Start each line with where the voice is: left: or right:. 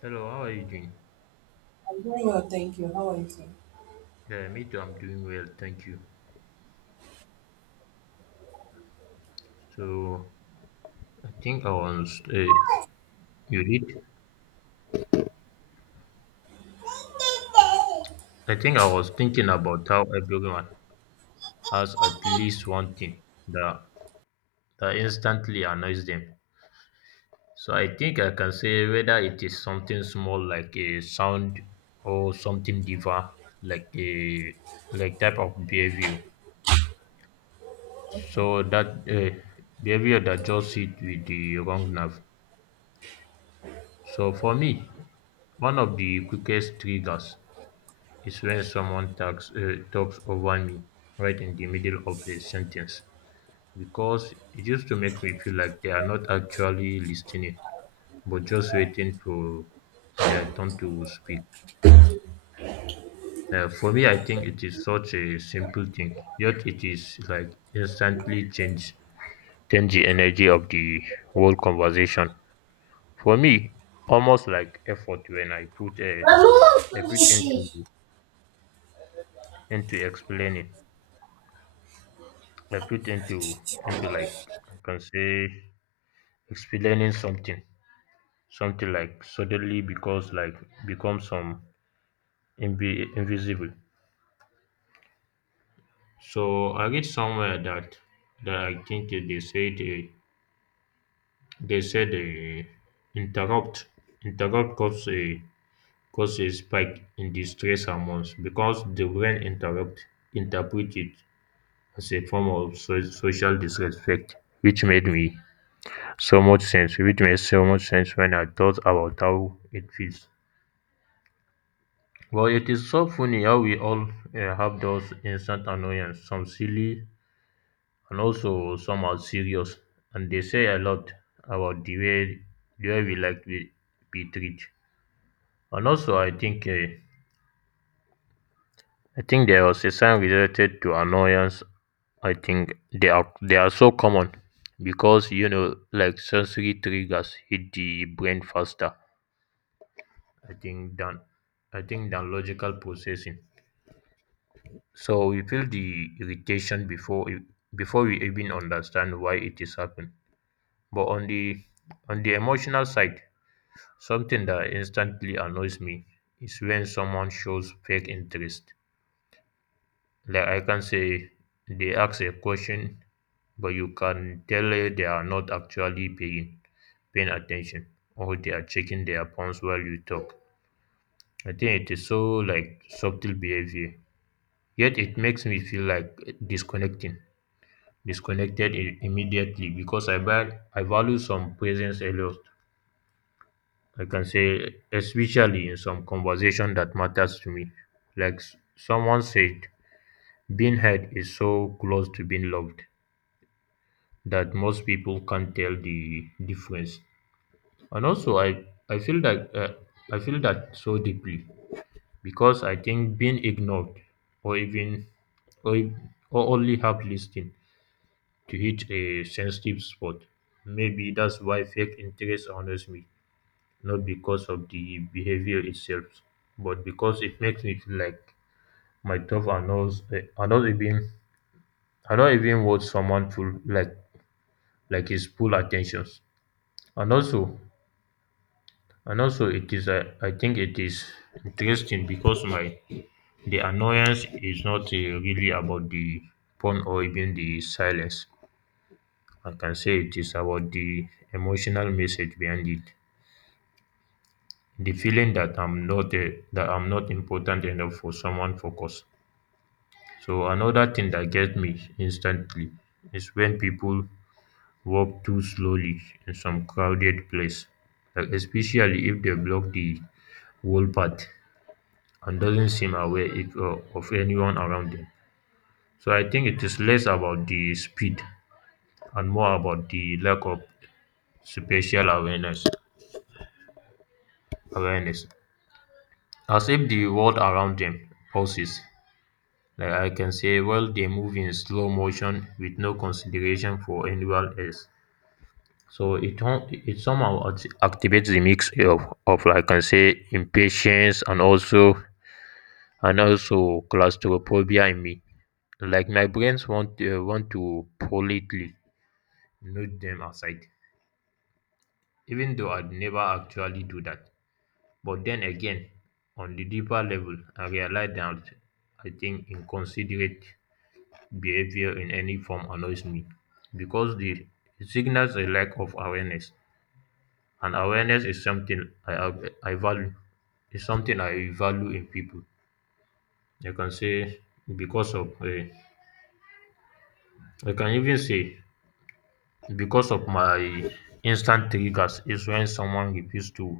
left: Hello, how are you doing?
right: Very well, thank you. How are you doing?
left: Yeah, me too. I'm doing well, thank you. So, I think I was you did. I think I was thinking about how everyone has at least one thing that that instantly annoys them. So I think I can say whether it is something small like a sound or something deeper like a type of behavior.
right: Okay.
left: So that behavior that just hit with the wrong nerve. So for me, one of the quickest triggers is when someone talks over me right in the middle of a sentence because it used to make me feel like they are not actually listening but just waiting for their turn to speak. For me, I think it is such a simple thing, yet it is like instantly change the energy of the whole conversation. For me, almost like effort when I put a
right: We're
left: I put
right: moving.
left: into explaining I put into like I can say explaining something, something like suddenly because like become some invisible. So I read somewhere that I think they said interrupt interrupt cause a spike in the stress hormones because the brain interrupt interpret it as a form of social disrespect, which made me so much sense. It makes so much sense when I thought about how it feels. Well, it is so funny how we all have those instant annoyances, some silly and also some are serious, and they say a lot about the way we like to be treated. And also, I think there was a sign related to annoyance. I think they are so common because you know, like sensory triggers hit the brain faster I think than I think than logical processing. So we feel the irritation before we even understand why it is happening. But on the emotional side, something that instantly annoys me is when someone shows fake interest. Like I can say they ask a question, but you can tell they are not actually paying attention or they are checking their phones while you talk. I think it is so like subtle behavior, yet it makes me feel like disconnecting, immediately because I value some presence a lot. I can say, especially in some conversation that matters to me. Like someone said, being heard is so close to being loved that most people can't tell the difference. And also, I feel that uh, I feel that so deeply because I think being ignored or even or, or only half listening to hit a sensitive spot. Maybe that's why fake interest honors me, not because of the behavior itself, but because it makes me feel like my thoughts are not even are not even what someone full like his full attentions. And also it is I think it is interesting because my the annoyance is not really about the phone or even the silence. I can say it is about the emotional message behind it, the feeling that I'm not important enough for someone focus. So another thing that gets me instantly is when people walk too slowly in some crowded place, like especially if they block the whole path and doesn't seem aware if, of anyone around them. So I think it is less about the speed and more about the lack of spatial awareness. Awareness, as if the world around them pauses. Like I can say well, they move in slow motion with no consideration for anyone else. So it somehow activates the mix of like I can say impatience and also claustrophobia in me. Like my brains want to politely nudge them aside, even though I'd never actually do that. But then again, on the deeper level, I realize that I think inconsiderate behavior in any form annoys me because the it signals a lack of awareness, and awareness is something I value. It's something I value in people. I can say because of I can even say because of my instant triggers is when someone refuse to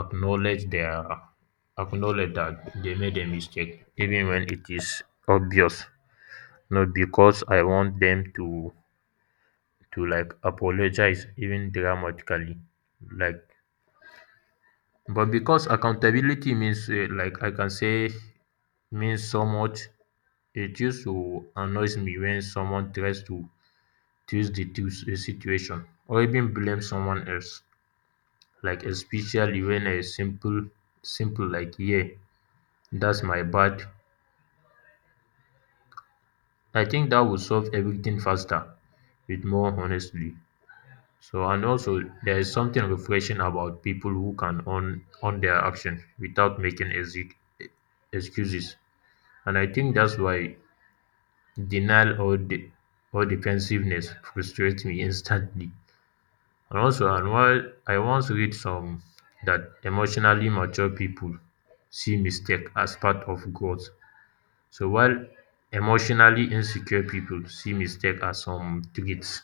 left: acknowledge their acknowledge that they made a mistake even when it is obvious, not because I want them to like apologize even dramatically like, but because accountability means like I can say means so much. It used to annoys me when someone tries to twist the situation or even blame someone else, like especially when a simple like yeah, that's my bad, I think that would solve everything faster with more honestly. So, and also, there is something refreshing about people who can own their action without making excuses. And I think that's why denial or defensiveness frustrates me instantly. And also, and while I once read some that emotionally mature people see mistake as part of growth. So while emotionally insecure people see mistake as some threats.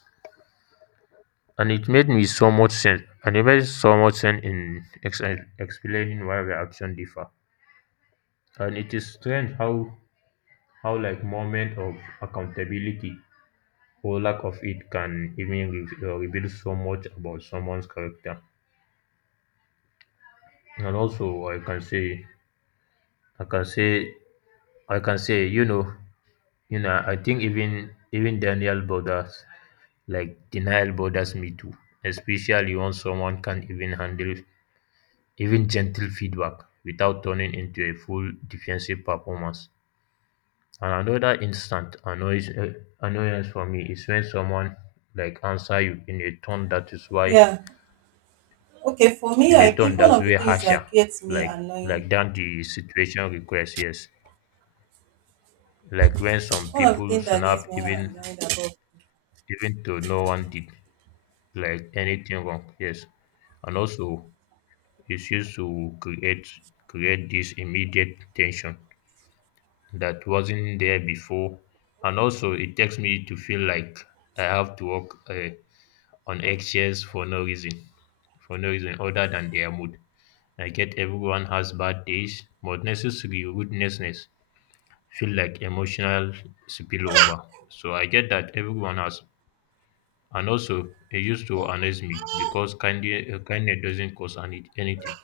left: And it made me so much sense. And it made so much sense in explaining why reaction differ. And it is strange how like moment of accountability or lack of it can even reveal so much about someone's character. And also, I can say, I can say, I can say, you know, I think even Daniel borders, like denial bothers me too, especially when someone can't even handle even gentle feedback without turning into a full defensive performance. And another instant annoyance for me is when someone like answer you in a tone that is why
right: Yeah. Okay. For me,
left: in
right: I
left: a tone
right: think
left: that's way harsher, like like than the situation requires. Yes, like when some
right: one of the
left: people
right: things that gets
left: snap
right: me
left: even
right: annoyed about,
left: to no one did like anything wrong. Yes, and also it's used to create this immediate tension that wasn't there before. And also, it takes me to feel like I have to walk on eggshells for no reason, other than their mood. I get everyone has bad days, but necessary rudeness feel like emotional spillover. So I get that everyone has, and also it used to annoys me because kindness doesn't cost anything.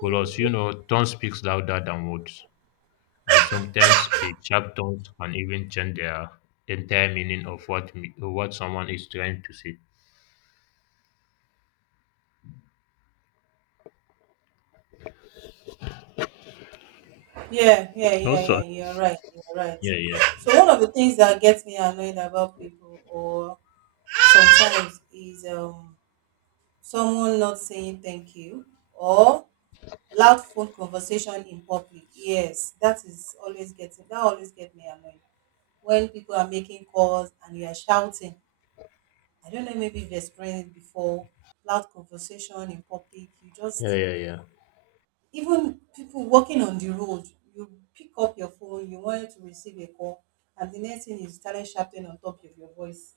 left: Plus, you know, tone speaks louder than words, and sometimes a sharp tone can even change their entire meaning of what someone is trying to say.
right: yeah, yeah,
left: Also,
right: yeah, yeah. You're right. You're right.
left: yeah, yeah,
right: So one of the things that gets me annoyed about people, or sometimes, is someone not saying thank you, or loud phone conversation in public. Yes, that is always get me annoyed. When people are making calls and you are shouting. I don't know, maybe you've experienced it before, loud conversation in public. You
left: yeah,
right: just,
left: yeah, yeah,
right: even people walking on the road, you pick up your phone, you wanted to receive a call, and the next thing is you started shouting on top of your voice.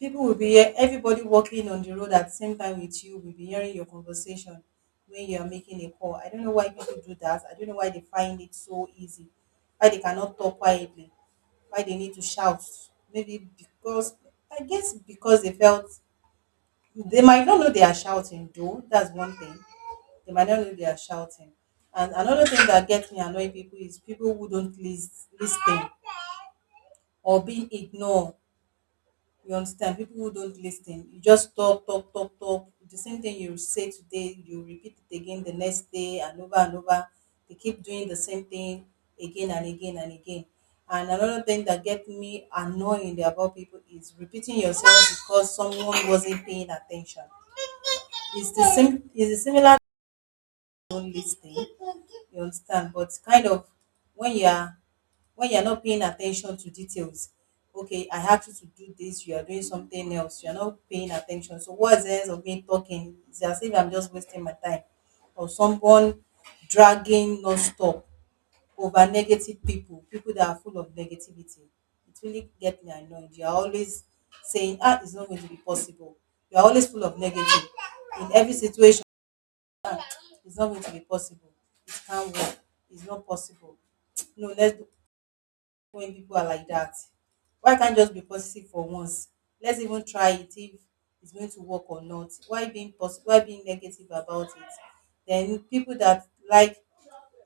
right: People will be here, everybody walking on the road at the same time with you will be hearing your conversation when you are making a call. I don't know why people do that. I don't know why they find it so easy. Why they cannot talk quietly. Why they need to shout. Maybe because, I guess because they felt, they might not know they are shouting though. That's one thing. They might not know they are shouting. And another thing that gets me annoying people is people who don't lis- listen, or being ignored, you understand? People who don't listen, you just talk, talk, talk, talk. The same thing you say today, you repeat it again the next day and over and over. They keep doing the same thing again and again and again. And another thing that gets me annoying about people is repeating yourself because someone wasn't paying attention. It's the same. It's a similar to don't listening. You understand? But kind of when you are when you're not paying attention to details. Okay, I have you to do this, you are doing something else, you're not paying attention, so what's the sense of me talking? It's as if I'm just wasting my time. Or someone dragging non-stop, over negative people, people that are full of negativity. It really get me annoyed. You're always saying, ah, it's not going to be possible. You're always full of negative in every situation. It's not going to be possible. It can't work. It's not possible. No, let's do, when people are like that. Why can't just be positive for once? Let's even try it if it's going to work or not. Why being positive? Why being negative about it? Then people that like,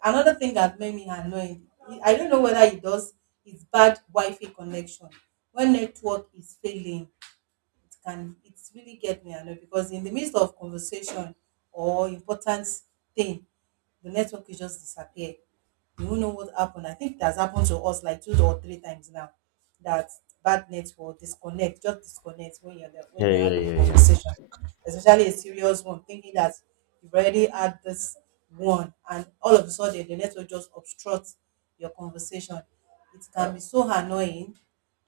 right: another thing that made me annoyed. I don't know whether it does. It's bad Wi-Fi connection, when network is failing, it can, it really get me annoyed because in the midst of conversation or important thing, the network will just disappear. You won't know what happened. I think it has happened to us like two or three times now, that bad network disconnect, just disconnect when you're there, when
left: yeah,
right: you're
left: yeah,
right: having a
left: yeah, yeah.
right: conversation, especially a serious one, thinking that you've already had this one, and all of a sudden the network just obstructs your conversation. It can be so annoying,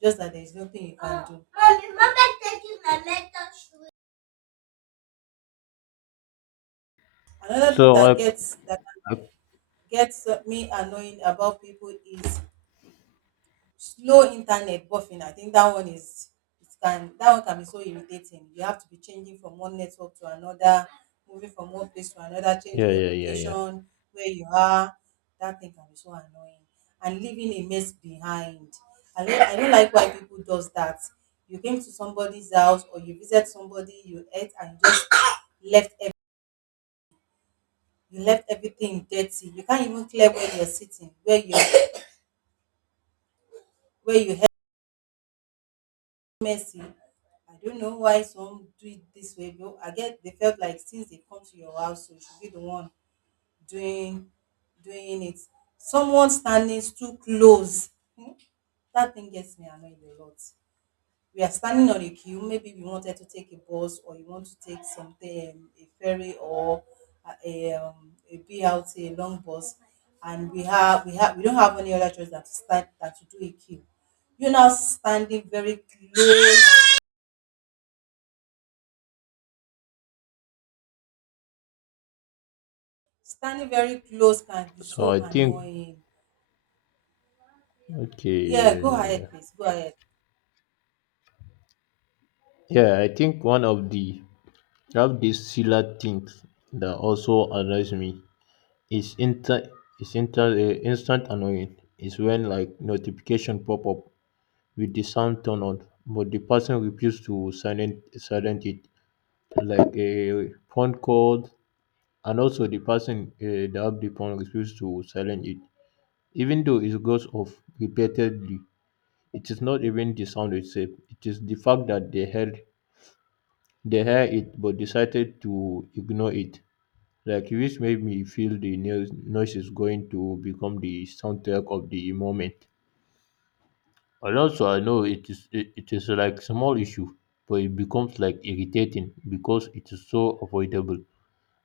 right: just that there's nothing you can, oh, do. Mommy, remember taking my mental sweet. Another thing
left: So
right: that gets that
left: I
right: gets me annoying about people is slow internet buffering. I think that one is, it can, that one can be so irritating. You have to be changing from one network to another, moving from one place to another,
left: yeah,
right: changing your
left: yeah, yeah, yeah.
right: location, where you are. That thing can be so annoying. And leaving a mess behind. I don't like why people does that. You came to somebody's house or you visit somebody, you ate and you just, You left ev- you left everything dirty. You can't even clear where you're sitting, where you, where you have mercy. I don't know why some do it this way, though. I get they felt like since they come to your house, you should be the one doing doing it. Someone standing too close. Hmm, that thing gets me annoyed a lot. We are standing on a queue, maybe we wanted to take a bus, or you want to take something, a ferry, or a BRT, a long bus, and we don't have any other choice than to stand, than to do a queue. You now standing very close, standing very close can be
left: So
right: so
left: I think
right: annoying.
left: okay,
right: Yeah,
left: yeah,
right: go
left: yeah, yeah,
right: ahead, please go ahead.
left: yeah. I think one of the of these similar things that also annoys me is inter is inter instant annoying is when like notification pop up with the sound turned on, but the person refused to silent it, like a phone call, and also the person that the phone refused to silent it, even though it goes off repeatedly. It is not even the sound itself; it is the fact that they hear it but decided to ignore it. Like which made me feel the noise is going to become the soundtrack of the moment. And also I know it is it is like small issue, but it becomes like irritating because it is so avoidable,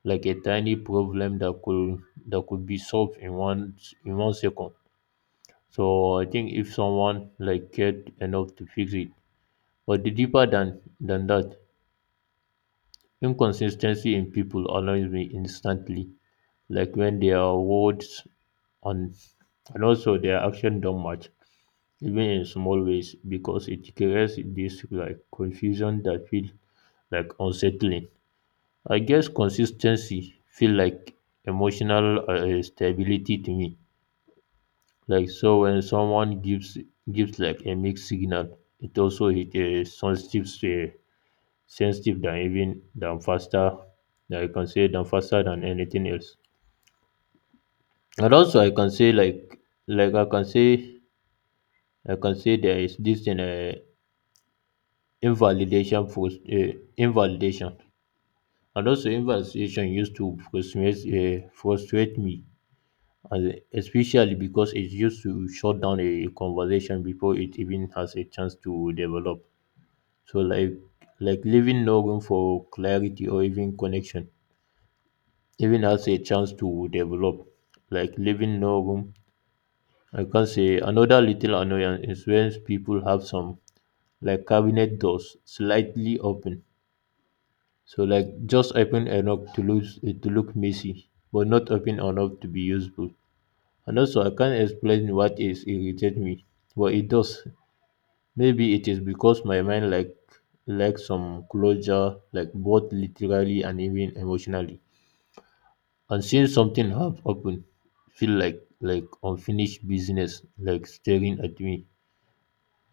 left: like a tiny problem that could be solved in 1 second. So I think if someone like cared enough to fix it, but the deeper than that, inconsistency in people annoys me instantly, like when their words and and also their action don't match, even in small ways because it creates this like confusion that feel like unsettling. I guess consistency feel like emotional stability to me. Like so when someone gives like a mixed signal, it also hit a sensitive than even than faster, I can say than faster than anything else. And also I can say like I can say there is this in a invalidation, and also invalidation used to frustrate me, and especially because it used to shut down a conversation before it even has a chance to develop. So like leaving no room for clarity or even connection even has a chance to develop. Like leaving no room I can say another little annoyance is when people have some like cabinet doors slightly open, so like just open enough to look messy, but not open enough to be useful. And also I can't explain what is irritate me, but it does. Maybe it is because my mind like lacks some closure, like both literally and even emotionally. And seeing something half open feel like unfinished business, like staring at me.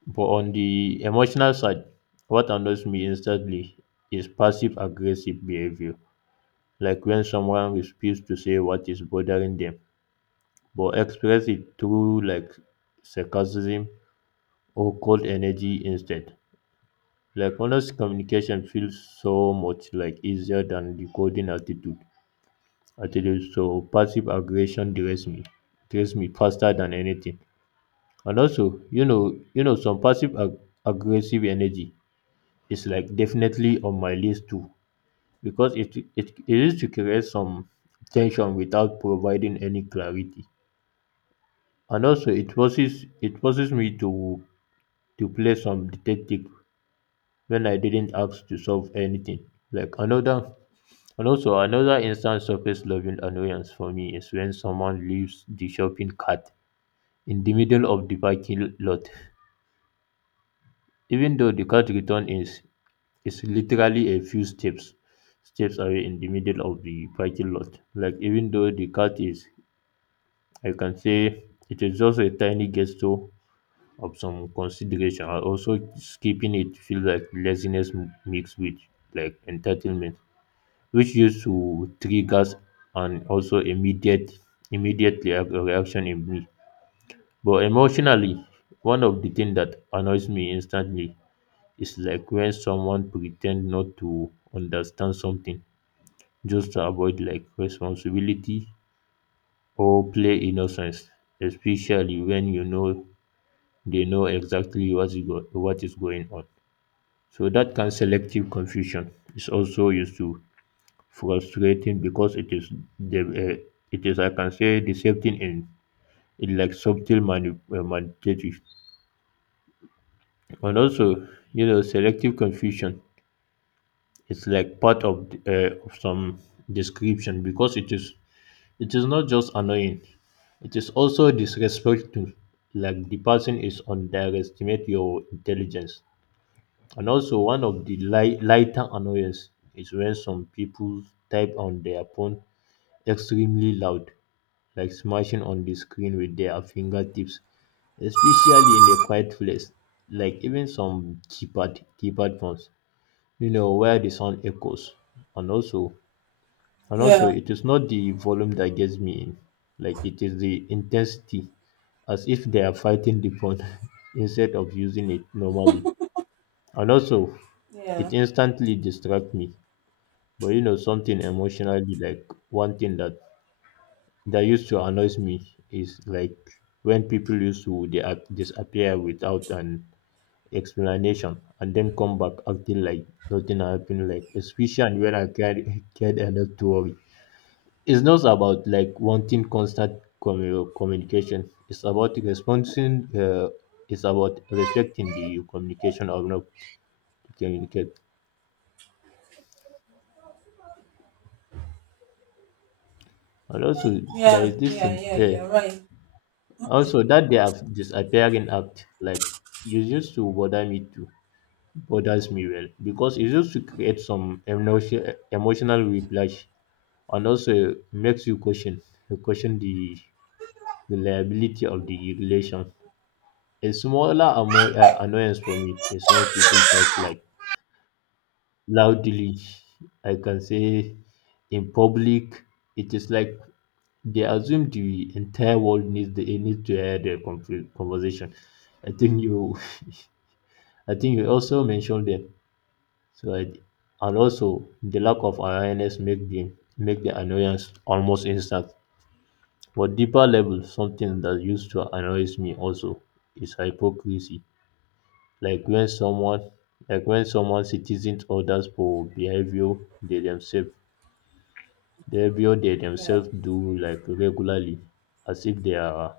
left: But on the emotional side, what annoys me instantly is passive aggressive behavior, like when someone refuses to say what is bothering them but express it through sarcasm or cold energy instead. Like honest communication feels so much like easier than the coding attitude. Attitude so passive aggression drains me faster than anything. And also, some aggressive energy is like definitely on my list too, because it is to create some tension without providing any clarity. And also it forces me to play some detective when I didn't ask to solve anything. Like another and also another instant surface loving annoyance for me is when someone leaves the shopping cart in the middle of the parking lot. Even though the cart return is literally a few steps away in the middle of the parking lot. Like even though the cart is, I can say, it is just a tiny gesture of some consideration, and also skipping it feel like laziness mixed with like entitlement, which used to triggers and also reaction in me. But emotionally, one of the things that annoys me instantly is like when someone pretend not to understand something just to avoid like responsibility or play innocence, especially when you know they know exactly what is going on. So that can selective confusion is also used to frustrating because it is the it is, I can say, deceptive in it, like subtle manipulative. And also, you know, selective confusion is like part of some description because it is not just annoying. It is also disrespectful, like the person is underestimate your intelligence. And also, one of the lighter annoyance is when some people type on their phone extremely loud, like smashing on the screen with their fingertips, especially in a quiet place, like even some keypad phones, you know, where the sound echoes. And also, and also,
right: Yeah.
left: it is not the volume that gets me in, like it is the intensity, as if they are fighting the phone instead of using it normally. And also,
right: Yeah.
left: it instantly distracts me. But you know, something emotionally, like one thing that used to annoys me is like when people used to they disappear without an explanation and then come back acting like nothing happened, like especially when I carry cared enough to worry. It's not about like wanting constant communication. It's about responding. It's about respecting the communication of not communicate. And also, there
right: Yeah.
left: is this
right: Yeah.
left: thing.
right: Yeah. You're right.
left: Also, that they have disappearing act, like it used to bothers me well because it used to create some emotional whiplash and also makes you question the reliability of the relation. A smaller annoyance for me is when people talk like loudly. I can say in public, it is like they assume the entire world needs to hear their conversation. I think you, I think you also mentioned them. So I, and also the lack of awareness make the annoyance almost instant. But deeper level, something that used to annoys me also is hypocrisy. Like when someone, like when someone citizens orders for behavior they themselves behavior they
right: Yeah.
left: themselves do like regularly, as if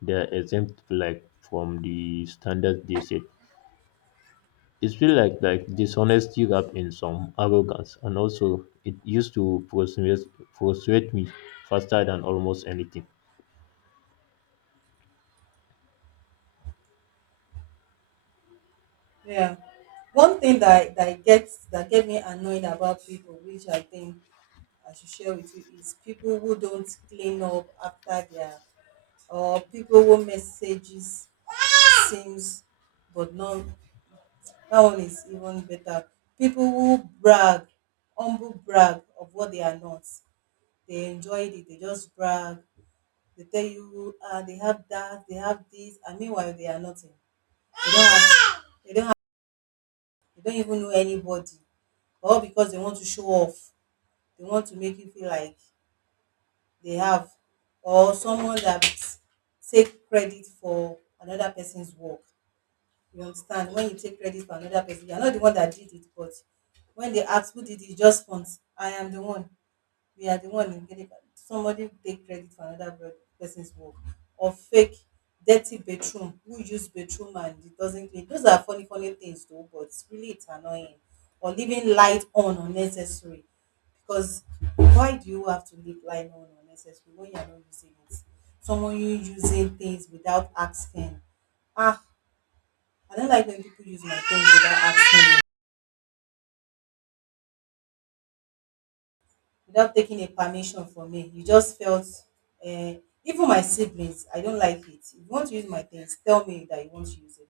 left: they are exempt like from the standards they set. It feels like dishonesty wrapped in some arrogance, and also it used to frustrate me faster than almost anything.
right: Yeah. One thing that get me annoyed about people, which I think I should share with you, is people who don't clean up after their, or people who messages seems but not, that one is even better. People who brag, humble brag of what they are not. They enjoyed it, they just brag, they tell you, ah, they have that, they have this, and meanwhile they are nothing. They don't have they don't have they don't even know anybody, or because they want to show off. They want to make you feel like they have, or someone that take credit for another person's work. You understand? When you take credit for another person, you're not the one that did it, but when they ask who did it, just once, I am the one, we are the one, in getting somebody take credit for another person's work. Or fake dirty bedroom, who use bedroom and it doesn't clean. Those are funny funny things though, but really it's annoying. Or leaving light on unnecessary, because why do you have to leave light on unnecessary when you're not using it? Someone you using things without asking, ah, I don't like when people use my things without asking me, without taking a permission from me. You just felt, uh, even my siblings, I don't like it. If you want to use my things, tell me that you want to use it.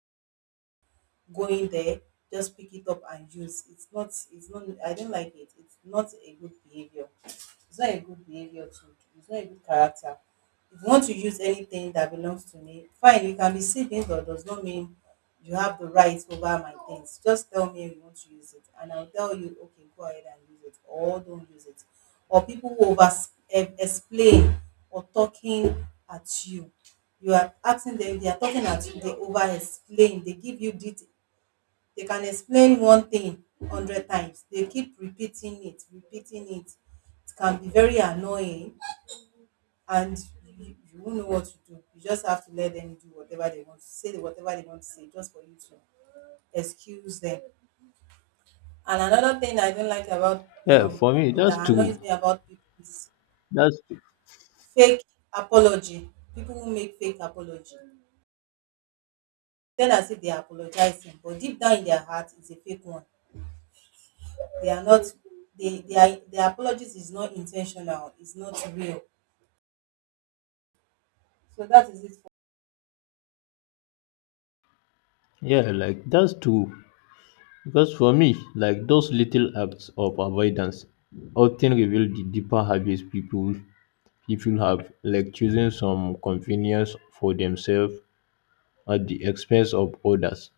right: Go in there, just pick it up and use. It's not, I don't like it. It's not a good behavior. It's not a good behavior to do. It's not a good character. If you want to use anything that belongs to me, fine, you can be saving, but does not mean you have the right over my things. Just tell me you want to use it, and I'll tell you, okay, go ahead and use it, or don't use it. Or people who over, explain, or talking at you. You are asking them, they are talking at you, they over explain, they give you details, they can explain one thing 100 times. They keep repeating it, repeating it. It can be very annoying, and you won't know what to do. You just have to let them do whatever they want to say, whatever they want to say, just for you to excuse them. And another thing I don't like about
left: Yeah, for me
right: people
left: that's
right: that
left: true.
right: annoys me about people is
left: That's
right: fake apology. People who make fake apology. Tell us if they are apologizing, but deep down in their heart, it's a fake one. They are not they they are their apologies is not intentional, it's not real. So that is it for.
left: yeah, like that's true. Because for me, like those little acts of avoidance often reveal the deeper habits people have, like choosing some convenience for themselves at the expense of others.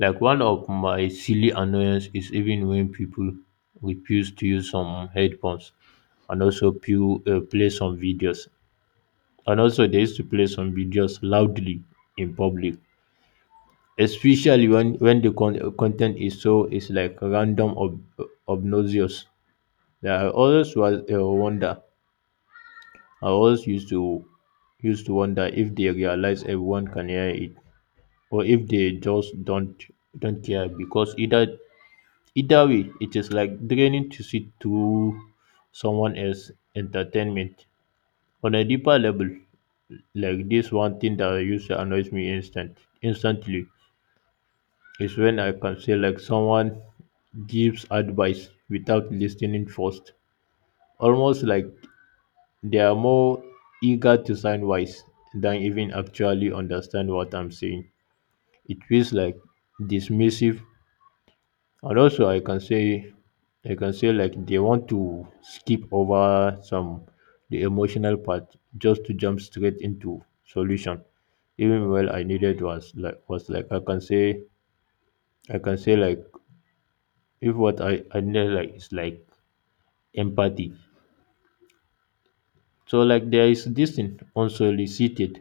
left: Like one of my silly annoyance is even when people refuse to use some headphones and also play some videos. And also they used to play some videos loudly in public, especially when the content is so is like random obnoxious. Yeah, I always used to wonder if they realize everyone can hear it, or if they just don't care, because either way it is like draining to sit through someone else's entertainment. On a deeper level, like this one thing that used to annoys me instantly is when, I can say, like someone gives advice without listening first. Almost like they are more eager to sound wise than even actually understand what I'm saying. It feels like dismissive, and also, I can say, they want to skip over some the emotional part just to jump straight into solution. Even well I needed was like I can say, I can say like if what I need like is like empathy. So like there is this thing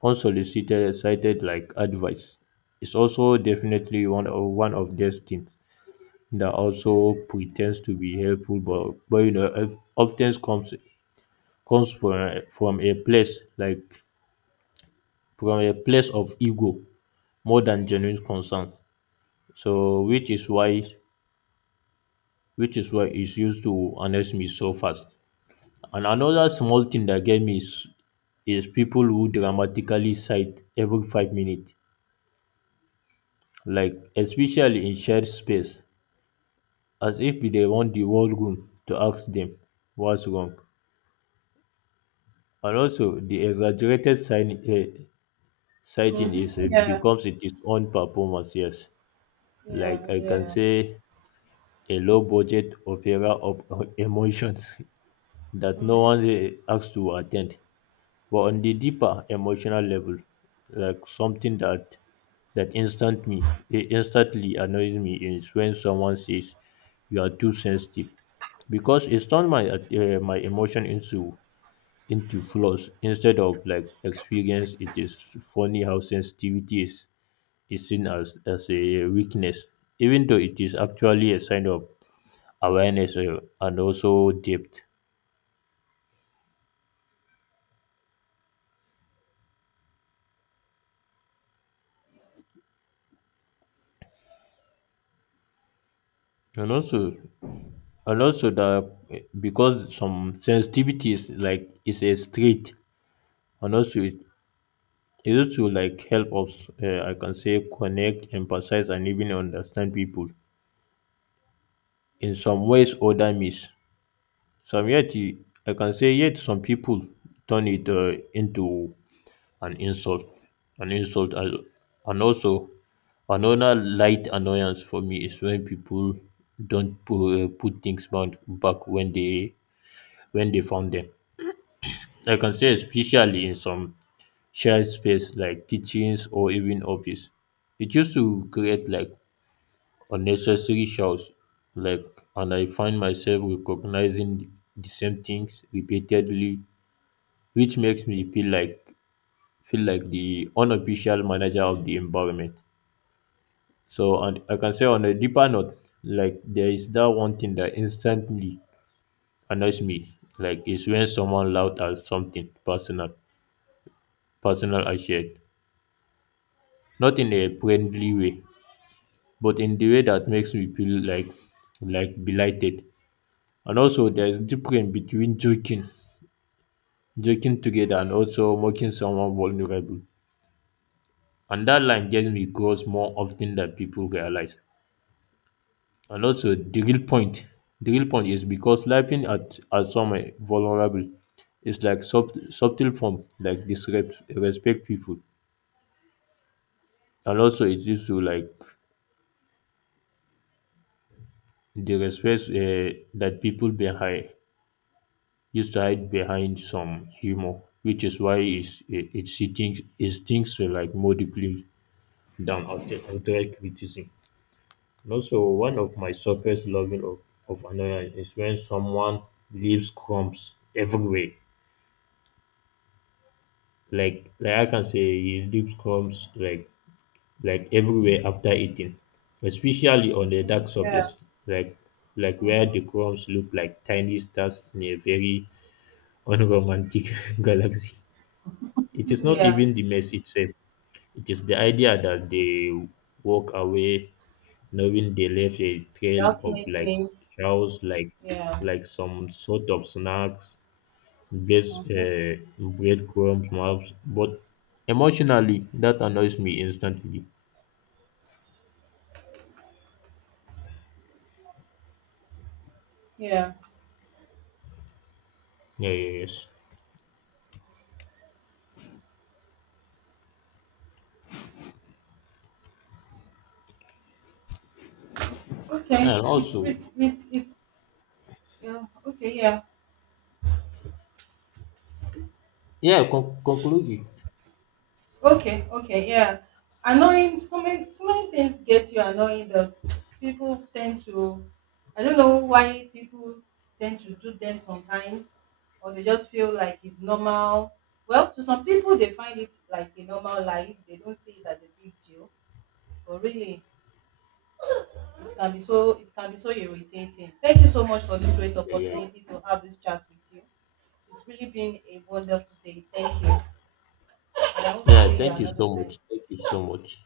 left: unsolicited cited like advice is also definitely one of those things that also pretends to be helpful, but you know often comes from a place like from a place of ego more than genuine concerns, so which is why it's used to honest me so fast. And another small thing that get me is people who dramatically cite every 5 minutes, like especially in shared space, as if we want the whole room to ask them what's wrong. And also, the exaggerated sighting
right: Hmm.
left: is
right: Yeah,
left: becomes its own performance. Yes,
right: yeah,
left: like I can
right: yeah.
left: say, a low budget opera of emotions that no
right: Hmm.
left: one asks to attend. But on the deeper emotional level, like something that instantly annoys me is when someone says you are too sensitive, because it's turned my emotion into flaws instead of like experience. It is funny how sensitivity is seen as a weakness, even though it is actually a sign of awareness and also depth. And also, And also the Because some sensitivities like is a street, and also it also like help us, I can say, connect, emphasize, and even understand people in some ways other miss. Some yet you- I can say yet some people turn it into an an insult, and also another light annoyance for me is when people don't put things bound back when they found them. I can say, especially in some shared space like kitchens or even office, it used to create like unnecessary shouts. Like, and I find myself recognizing the same things repeatedly, which makes me feel like the unofficial manager of the environment. So, and I can say on a deeper note, like there is that one thing that instantly annoys me, like is when someone loud at something personal I shared, not in a friendly way, but in the way that makes me feel like belighted. And also, there's difference between joking together, and also making someone vulnerable. And that line gets me crossed more often than people realize. And also, the real point is because laughing at someone vulnerable is like subtle form, like disrespect respect people, and also it leads to like the respect that people behind used to hide behind some humor, which is why it's, it, she thinks, it thinks like more deeply than outright criticism. And also, one of my surface loving of annoyance is when someone leaves crumbs everywhere. I can say, he leaves crumbs like everywhere after eating, especially on the dark
right: Yeah,
left: surface, like like where the crumbs look like tiny stars in a very unromantic galaxy. It is not
right: yeah.
left: even the mess itself, it is the idea that they walk away knowing they left a trail
right: Without
left: of
right: claiming
left: like
right: it.
left: cows, like
right: Yeah.
left: like some sort of snacks,
right: Hmm.
left: breadcrumbs, maps. But emotionally, that annoys me instantly.
right: Yeah.
left: Yeah, yeah, yes.
right: Okay.
left: And also,
right: It's yeah, okay, yeah.
left: yeah, conclude it.
right: Okay, okay, yeah. Annoying, so many, so many things get you annoying that people tend to, I don't know why people tend to do them sometimes, or they just feel like it's normal. Well, to some people, they find it like a normal life. They don't see it as a big deal, but really, it can be so irritating. Thank you so much for this great
left: Yeah, yeah, yeah.
right: opportunity to have this chat with you. It's really been a wonderful day. Thank you, and I hope to
left: Yeah,
right: see you
left: thank you
right: another
left: so
right: time.
left: much. Thank you so much.